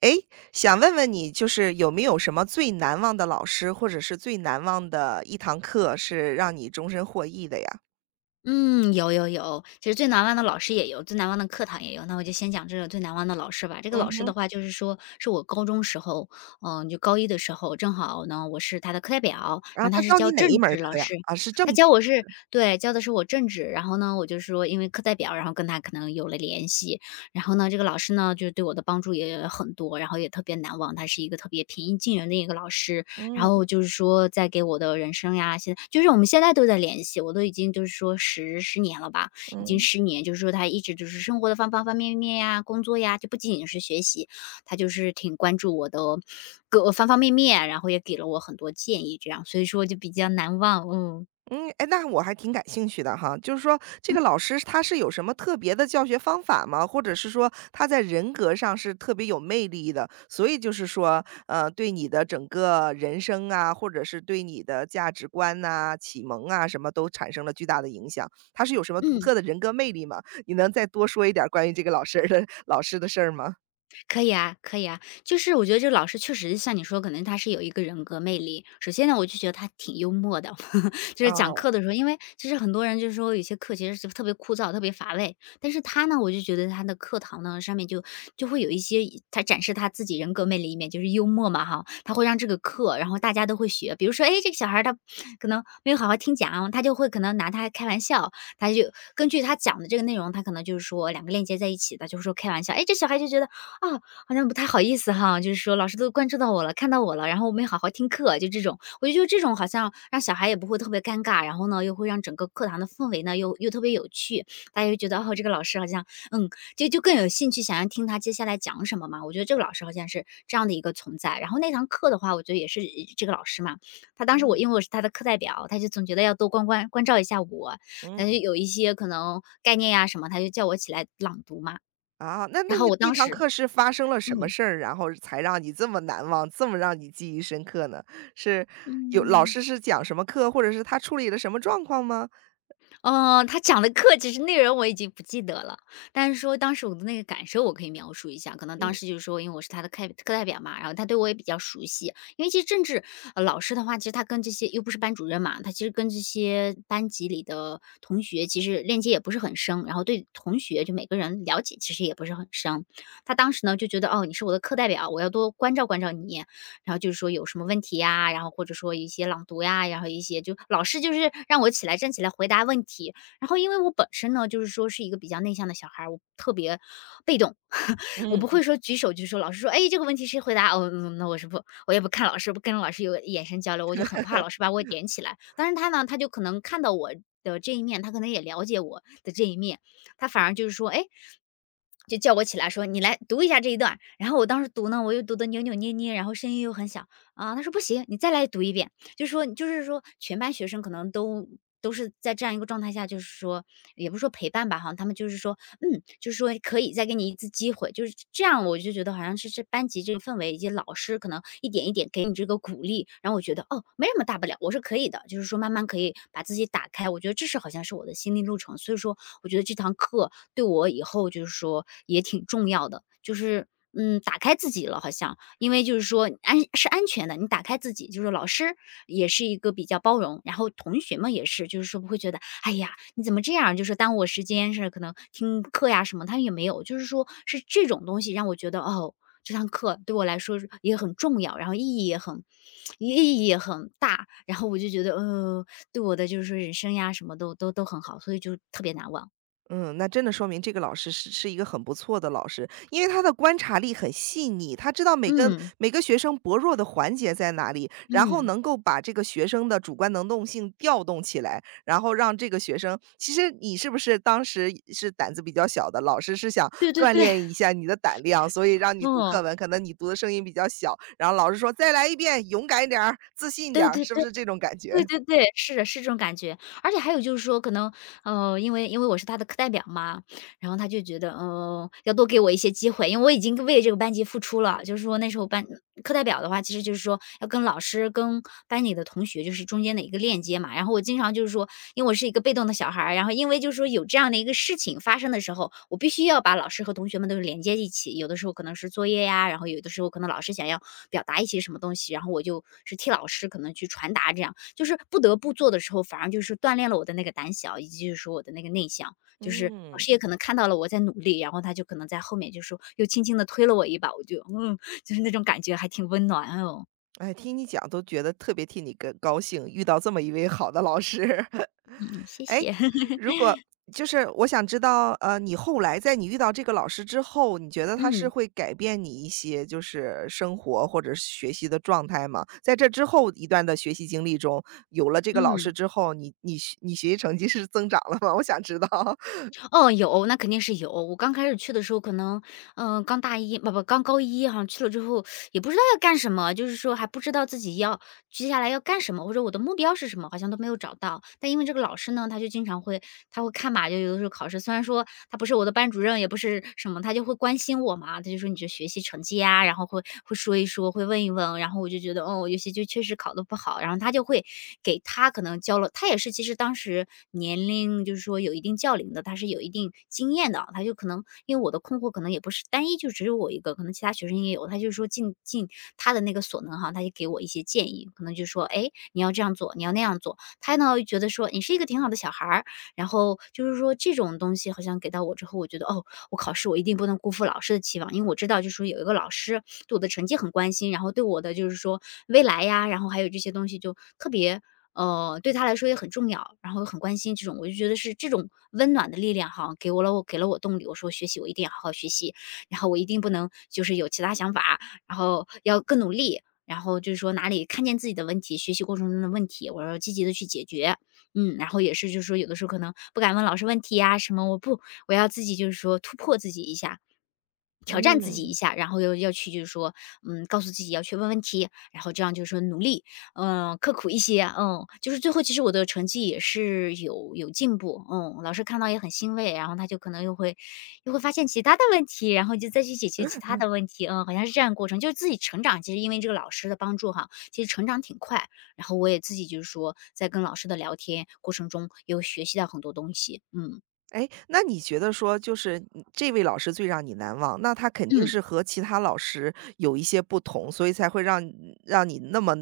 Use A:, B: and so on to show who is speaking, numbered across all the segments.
A: 诶，想问问你，就是有没有什么最难忘的老师，或者是最难忘的一堂课，是让你终身获益的呀？
B: 嗯，有，其实最难忘的老师也有，最难忘的课堂也有。那我就先讲这个最难忘的老师吧。这个
A: 嗯
B: 老师
A: 哼。
B: 的话，就是说是我高中时候，就高一的时候，正好呢我是他的课代表，
A: 然后
B: 然后
A: 他
B: 他是
A: 教
B: 教
A: 你哪一
B: 政
A: 门儿
B: 治老
A: 课呀？
B: 师，
A: 啊，是政
B: 他
A: 治。
B: 教我是对教的是我政治，然后呢我就说因为课代表，然后跟他可能有了联系，然后呢这个老师呢就是对我的帮助也很多，然后也特别难忘，他是一个特别平易近人的一个老师，然
A: 嗯
B: 后就是说在给我的人生呀，现在就是我们现在都在联系，我都已经就是说十年了吧，已经
A: 嗯。
B: 十年，就是说他一直就是生活的方方面面呀，工作呀，就不仅仅是学习，他就是挺关注我的各方面，然后也给了我很多建议这样，所以说就比较难忘，嗯，
A: 嗯，哎，那我还挺感兴趣的哈，就是说这个老师他是有什么特别的教学方法吗？或者是说他在人格上是特别有魅力的，所以就是说，对你的整个人生啊，或者是对你的价值观呐、启蒙啊，什么都产生了巨大的影响。他是有什么独
B: 嗯。
A: 特的人格魅力吗？你能再多说一点儿关于老师的事儿吗？
B: 可以啊，可以啊，就是我觉得这个老师确实像你说，可能他是有一个人格魅力。首先呢，我就觉得他挺幽默的，就是讲
A: 哦，
B: 课的时候，因为其实很多人就是说有些课其实是特别枯燥、特别乏味，但是他呢，我就觉得他的课堂呢上面就会有一些他展示他自己人格魅力一面，就是幽默嘛哈，他会让这个课，然后大家都会学。比如说，哎，这个小孩儿他可能没有好好听讲，他就会可能拿他开玩笑，他就根据他讲的这个内容，他可能就是说两个链接在一起的，就是说开玩笑。哎，这小孩就觉得。啊，好像不太好意思哈，就是说老师都关注到我了，看到我了，然后我没好好听课，就这种，我就觉得这种好像让小孩也不会特别尴尬，然后呢，又会让整个课堂的氛围呢又特别有趣，大家又觉得哦，这个老师好像嗯，就更有兴趣想要听他接下来讲什么嘛。我觉得这个老师好像是这样的一个存在。然后那堂课的话，我觉得也是这个老师嘛，他当时我因为我是他的课代表，他就总觉得要多关照一下我，他就
A: 嗯。
B: 有一些可能概念呀、什么，他就叫我起来朗读嘛。
A: 啊，那那
B: 然后
A: 那
B: 我
A: 那
B: 当
A: 堂
B: 时
A: 课是发生了什么
B: 嗯。
A: 事儿，然后才让你这么难忘，这么让你记忆深刻呢？是有老
B: 嗯，
A: 师是讲什么课，或者是他处理了什么状况吗？
B: 哦，他讲的课其实内容我已经不记得了，但是说当时我的那个感受我可以描述一下。可能当
A: 嗯。
B: 时就是说，因为我是他的课代表嘛，然后他对我也比较熟悉。因为其实政治，老师的话，其实他跟这些又不是班主任嘛，他其实跟这些班级里的同学其实链接也不是很深，然后对同学就每个人了解其实也不是很深。他当时呢就觉得，哦，你是我的课代表，我要多关照关照你，然后就是说有什么问题呀，然后或者说一些朗读呀，然后一些就老师就是让我起来站起来回答问题。然后因为我本身呢，就是说是一个比较内向的小孩儿，我特别被动，我不
A: 嗯。
B: 会说举手就说老师说，哎，这个问题谁回答？哦，嗯那我是不，我也不看老师，不跟老师有眼神交流，我就很怕老师把我点起来。但是他呢，他就可能看到我。的这一面，他可能也了解我的这一面，他反而就是说，哎，就叫我起来说："你来读一下这一段儿然后我当时读呢，我又读的扭扭捏捏，然后声音又很小啊。他说："不行，你再来读一遍。"就是说，就是说，全班学生可能都是在这样一个状态下，就是说，也不是说陪伴吧，好像他们就是说嗯，就是说可以再给你一次机会，就是这样，我就觉得好像是这班级这个氛围以及老师可能一点一点给你这个鼓励，然后我觉得哦，没什么大不了，我是可以的，就是说慢慢可以把自己打开，我觉得这是好像是我的心理路程，所以说我觉得这堂课对我以后就是说也挺重要的，就是嗯，打开自己了，好像。因为就是说安是安全的，你打开自己，就是老师也是一个比较包容，然后同学们也是，就是说不会觉得，哎呀，你怎么这样，就是耽误我时间，是可能听课呀什么，他也没有，就是说是这种东西让我觉得，哦，这堂课对我来说是也很重要，然后意义也很大，然后我就觉得，对我的就是说人生呀什么都很好，所以就特别难忘。
A: 嗯，那真的说明这个老师是一个很不错的老师，因为他的观察力很细腻，他知道
B: 嗯
A: 每个学生薄弱的环节在哪里，然后
B: 嗯，
A: 能够把这个学生的主观能动性调动起来，然后让这个学生，其实你是不是当时是胆子比较小的，老师是想
B: 对对
A: 锻
B: 对，
A: 炼一下你的胆量，所以让你读课
B: 嗯，
A: 文，可能你读的声音比较小，然后老师说再来一遍，勇敢一点儿，自信一点
B: 对
A: 儿，
B: 对
A: 是不
B: 对。
A: 是这种感
B: 对
A: 觉？
B: 对对，是的，是这种感觉。而且还有就是说可能，因为我是他的课代表嘛，然后他就觉得，嗯，要多给我一些机会，因为我已经为这个班级付出了。就是说那时候班课代表的话，其实就是说要跟老师、跟班里的同学，就是中间的一个链接嘛。然后我经常就是说，因为我是一个被动的小孩儿，然后因为就是说有这样的一个事情发生的时候，我必须要把老师和同学们都是连接一起。有的时候可能是作业呀，然后有的时候可能老师想要表达一些什么东西，然后我就是替老师可能去传达，这样就是不得不做的时候，反而就是锻炼了我的那个胆小，以及就是说我的那个内向。就是老
A: 嗯。
B: 师也可能看到了我在努力，然后他就可能在后面就说又轻轻的推了我一把，我就嗯，就是那种感觉还挺温暖，哎呦，
A: 哎，听你讲都觉得特别替你个高兴，遇到这么一位好的老师。
B: 嗯，谢
A: 哎，
B: 谢，
A: 如果就是我想知道，你后来在你遇到这个老师之后，你觉得他是
B: 嗯，
A: 会改变你一些就是生活或者是学习的状态吗？在这之后一段的学习经历中，有了这个老师
B: 嗯。
A: 之后，你学习成绩是增长了吗？我想知道。
B: 哦，有，那肯定是有。我刚开始去的时候，可能，刚大一，不不，刚高一哈、去了之后也不知道要干什么，就是说还不知道自己要接下来要干什么，或者我的目标是什么，好像都没有找到。但因为这个老师呢，他就经常会，他会看嘛，就有的时候考试，虽然说他不是我的班主任，也不是什么，他就会关心我嘛，他就说你这学习成绩呀、然后会说一说，会问一问，然后我就觉得，哦，我有些就确实考得不好，然后他就会给他可能教了他也是其实当时年龄就是说有一定教龄的，他是有一定经验的啊，他就可能因为我的困惑可能也不是单一就只有我一个，可能其他学生也有，他就说尽他的那个所能哈，他就给我一些建议，可能就说，哎，你要这样做，你要那样做，他呢觉得说你是一个挺好的小孩儿，然后就是说这种东西好像给到我之后，我觉得哦，我考试我一定不能辜负老师的期望，因为我知道就是说有一个老师对我的成绩很关心，然后对我的就是说未来呀，然后还有这些东西就特别对他来说也很重要，然后很关心这种，我就觉得是这种温暖的力量哈，给了我动力。我说学习我一定要好好学习，然后我一定不能就是有其他想法，然后要更努力。然后就是说哪里看见自己的问题，学习过程中的问题，我要积极的去解决。嗯，然后也是就是说有的时候可能不敢问老师问题呀什么，我不，我要自己就是说突破自己一下。挑战自己一
A: 嗯。
B: 下，然后又要去就是说，告诉自己要去问问题，然后这样就是说努力，刻苦一些，就是最后其实我的成绩也是有进步，嗯，老师看到也很欣慰，然后他就可能又会发现其他的问题，然后就再去解决其他的问题，嗯，好像是这样的过程，就是自己成长，其实因为这个老师的帮助哈，其实成长挺快。然后我也自己就是说在跟老师的聊天过程中，有学习到很多东西，嗯。
A: 哎，那你觉得说就是你这位老师最让你难忘，那他肯定
B: 嗯。
A: 是和其他老师有一些不同，所以才会让你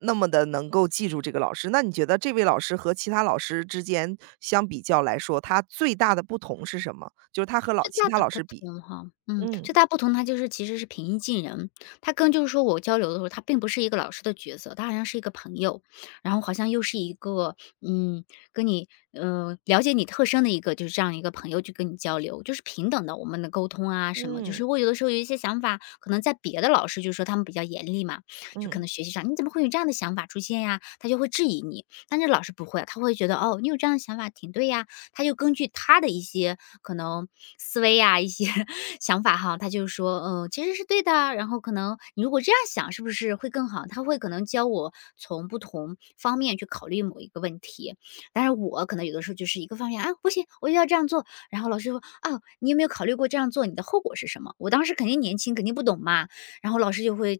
A: 那么的能够记住这个老师。那你觉得这位老师和其他老师之间相比较来说，他最大的不同是什么？就是他和
B: 最
A: 其
B: 大
A: 他
B: 的
A: 老
B: 不
A: 师比。
B: 同哈，嗯，
A: 嗯，
B: 最大不同他就是其实是平易近人，他跟就是说我交流的时候，他并不是一个老师的角色，他好像是一个朋友，然后好像又是一个嗯，跟你了解你特深的一个就是这样一个朋友去跟你交流，就是平等的我们的沟通啊什么，就
A: 嗯，
B: 是我有的时候有一些想法，可能在别的老师就是说他们比较严厉嘛，就可
A: 嗯，
B: 能学习上你怎么会有这样的想法出现呀？他就会质疑你，但是老师不会，他会觉得哦，你有这样的想法挺对呀，他就根据他的一些可能思维呀、一些 想法哈，他就说，嗯，其实是对的啊。然后可能你如果这样想，是不是会更好？他会可能教我从不同方面去考虑某一个问题。但是我可能有的时候就是一个方面，啊，不行，我就要这样做。然后老师说，啊，你有没有考虑过这样做你的后果是什么？我当时肯定年轻，肯定不懂嘛。然后老师就会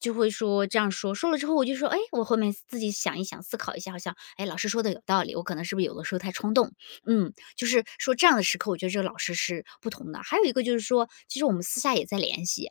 B: 说这样说，说了之后我就说，哎，我后面自己想一想，思考一下，好像，哎，老师说的有道理，我可能是不是有的时候太冲动了，就是说这样的时刻，我觉得这个老师是不同的。还有一个就是说，其实我们私下也在联系，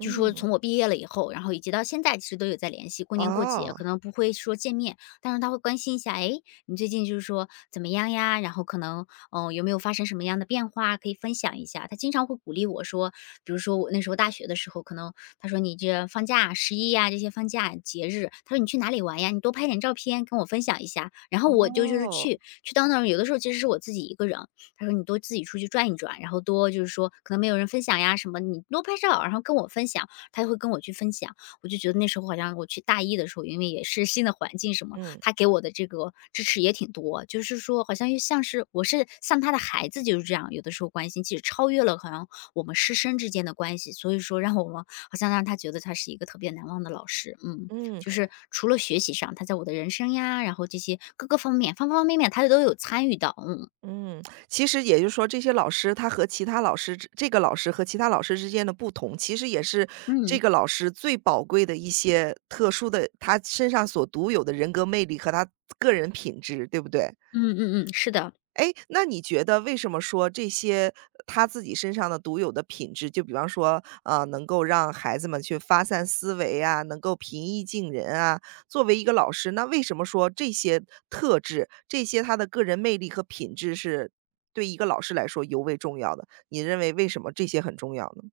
B: 就说从我毕业了以后，然后以及到现在其实都有在联系，过年过节
A: 哦，
B: 可能不会说见面，但是他会关心一下，哎，你最近就是说怎么样呀？然后可能有没有发生什么样的变化可以分享一下？他经常会鼓励我说，比如说我那时候大学的时候，可能他说你这放假十一呀这些放假节日，他说你去哪里玩呀？你多拍点照片跟我分享一下。然后我就
A: 哦，
B: 去到那儿，有的时候其实是我自己一个人，他说：“你多自己出去转一转，然后多就是说可能没有人分享呀什么，你多拍照，然后跟我分享。”他就会跟我去分享。我就觉得那时候好像我去大一的时候，因为也是新的环境什么，
A: 嗯，
B: 他给我的这个支持也挺多，就是说好像又像是我是像他的孩子就是这样，有的时候关心，其实超越了好像我们师生之间的关系，所以说让我们好像让他觉得他是一个特别难忘的老师。嗯，
A: 嗯。
B: 就是除了学习上，他在我的人生呀，然后这些各个方面方方面面他都有参与到。嗯
A: 嗯，其实也就是说，这些老师他和其他老师之这个老师和其他老师之间的不同，其实也是这
B: 嗯。
A: 个老师最宝贵的一些特殊的，他身上所独有的人格魅力和他个人品质，对不对？
B: 嗯嗯嗯，是的。
A: 哎，那你觉得为什么说这些他自己身上的独有的品质，就比方说，能够让孩子们去发散思维啊，能够平易近人啊，作为一个老师，那为什么说这些特质，这些他的个人魅力和品质是对一个老师来说尤为重要的？你认为为什么这些很重要呢？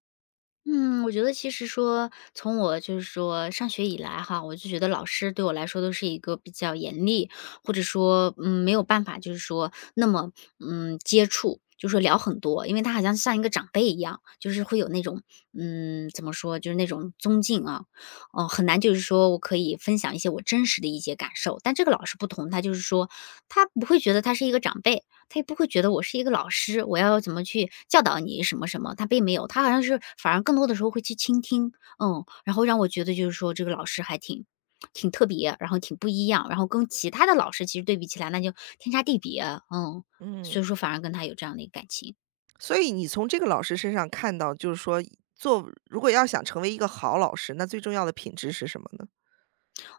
B: 嗯，我觉得其实说，从我就是说上学以来哈，我就觉得老师对我来说都是一个比较严厉，或者说，没有办法就是说那么，接触，就说聊很多，因为他好像像一个长辈一样，就是会有那种，怎么说，就是那种尊敬啊，哦、很难就是说我可以分享一些我真实的一些感受。但这个老师不同，他就是说他不会觉得他是一个长辈，他也不会觉得我是一个老师，我要怎么去教导你什么什么，他并没有，他好像是反而更多的时候会去倾听，然后让我觉得就是说这个老师还挺特别，然后挺不一样，然后跟其他的老师其实对比起来那就天差地别，嗯，
A: 嗯。
B: 所以说反而跟他有这样的一个感情。
A: 所以你从这个老师身上看到，就是说做如果要想成为一个好老师，那最重要的品质是什么呢？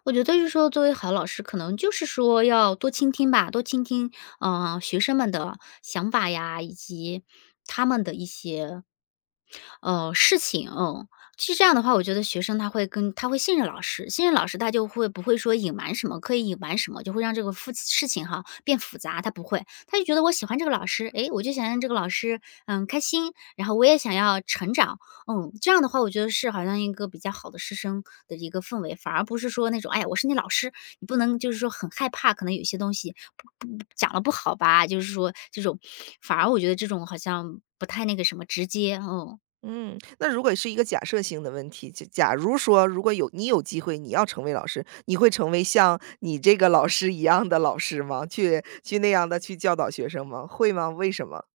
B: 我觉得就是说作为好老师，可能就是说要多倾听吧，多倾听，学生们的想法呀，以及他们的一些事情，嗯。其实这样的话，我觉得学生他会信任老师，信任老师他就会不会说隐瞒什么，刻意隐瞒什么，就会让这个事情哈变复杂，他不会，他就觉得我喜欢这个老师，诶，我就想让这个老师开心，然后我也想要成长，这样的话，我觉得是好像一个比较好的师生的一个氛围，反而不是说那种，哎呀，我是你老师，你不能就是说很害怕，可能有些东西不讲了不好吧，就是说这种，反而我觉得这种好像不太那个什么直接，嗯。
A: 嗯，那如果是一个假设性的问题，就假如说，如果有你有机会，你要成为老师，你会成为像你这个老师一样的老师吗？去那样的去教导学生吗？会吗？为什么？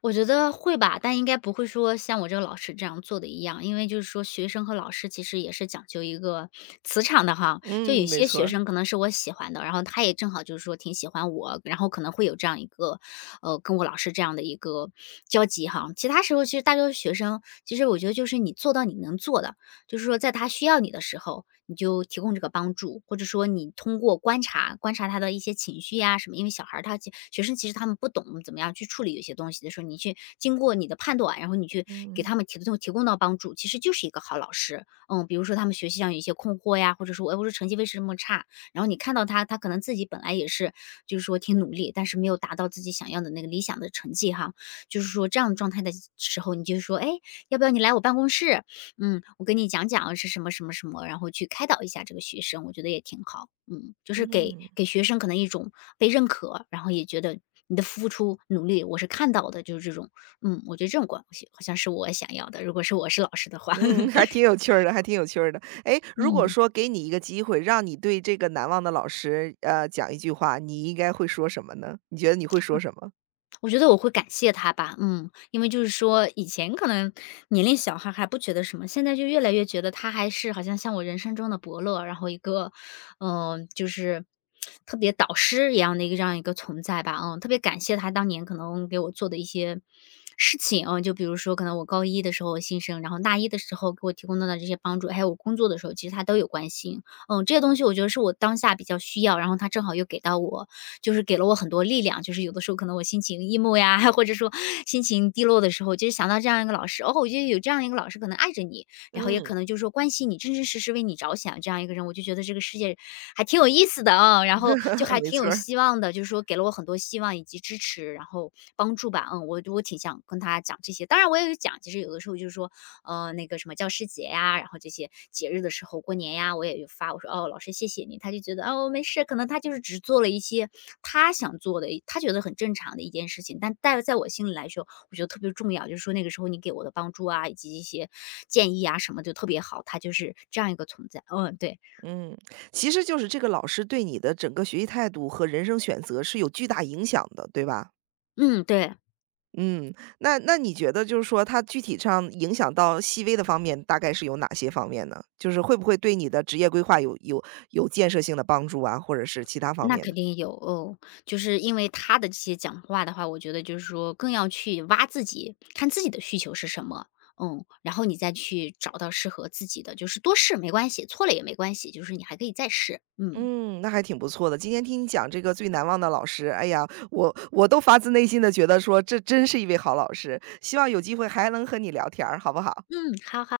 B: 我觉得会吧，但应该不会说像我这个老师这样做的一样，因为就是说学生和老师其实也是讲究一个磁场的哈。就
A: 嗯，
B: 有
A: 没
B: 些
A: 错
B: 学
A: 儿。
B: 生可能是我喜欢的，然后他也正好就是说挺喜欢我，然后可能会有这样一个，跟我老师这样的一个交集哈。其他时候其实大多数学生，其实我觉得就是你做到你能做的，就是说在他需要你的时候，你就提供这个帮助，或者说你通过观察观察他的一些情绪呀什么，因为小孩儿学生其实他们不懂怎么样去处理有些东西的时候，你去经过你的判断，然后你去给
A: 嗯，
B: 他们提供到帮助，其实就是一个好老师。嗯，比如说他们学习上有一些困惑呀，或者说哎，我说成绩为什么差，然后你看到他，他可能自己本来也是就是说挺努力，但是没有达到自己想要的那个理想的成绩哈，就是说这样的状态的时候，你就说，哎，要不要你来我办公室？嗯，我跟你讲讲是什么什么什么，然后去开导一下这个学生，我觉得也挺好。嗯，就是给学生可能一种被认可，然后也觉得你的付出努力我是看到的，就是这种，嗯，我觉得这种关系好像是我想要的，如果是我是老师的话，
A: 嗯，还挺 有趣儿的，还挺有趣儿的。哎，如果
B: 嗯。
A: 说给你一个机会，让你对这个难忘的老师，讲一句话，你应该会说什么呢？你觉得你会说什么？
B: 我觉得我会感谢他吧，嗯，因为就是说以前可能年龄小还不觉得什么，现在就越来越觉得他还是好像像我人生中的伯乐，然后一个，就是特别导师一样的一个这样一个存在吧，嗯，特别感谢他当年可能给我做的一些事情，嗯，就比如说可能我高一的时候新生，然后大一的时候给我提供的这些帮助，还有我工作的时候，其实他都有关心，嗯，这些东西我觉得是我当下比较需要，然后他正好又给到我，就是给了我很多力量。就是有的时候可能我心情 emo 呀，或者说心情低落的时候，就是想到这样一个老师，哦，我觉得有这样一个老师可能爱着你，然后也
A: 嗯，
B: 可能就是说关心你，真真实实为你着想这样一个人，我就觉得这个世界还挺有意思的啊、然后就 还
A: 没
B: 挺
A: 错
B: 有
A: 儿。
B: 希望的，就是说给了我很多希望以及支持，然后帮助吧，嗯，我挺想跟他讲这些，当然我也有讲，其实有的时候就是说，那个什么教师节呀、然后这些，节日的时候，过年呀，我也就发，我说：“哦，老师谢谢你。”他就觉得：“哦，没事。”可能他就是只做了一些他想做的，他觉得很正常的一件事情，但在我心里来说，我觉得特别重要，就是说那个时候你给我的帮助啊，以及一些建议啊什么就特别好，他就是这样一个存在。嗯，对，
A: 嗯，其实就是这个老师对你的整个学习态度和人生选择是有巨大影响的，对吧？
B: 嗯，对。
A: 嗯，那你觉得就是说他具体上影响到细微的方面，大概是有哪些方面呢？就是会不会对你的职业规划有建设性的帮助啊，或者是其他方
B: 那
A: 面
B: 肯
A: 的？
B: 定有哦，就是因为他的这些讲话的话，我觉得就是说更要去挖自己，看自己的需求是什么，嗯，然后你再去找到适合自己的，就是多试没关系，错了也没关系，就是你还可以再试。嗯
A: 嗯，那还挺不错的。今天听你讲这个最难忘的老师，哎呀，我都发自内心的觉得说这真是一位好老师，希望有机会还能和你聊天儿，好不好？
B: 嗯，好好。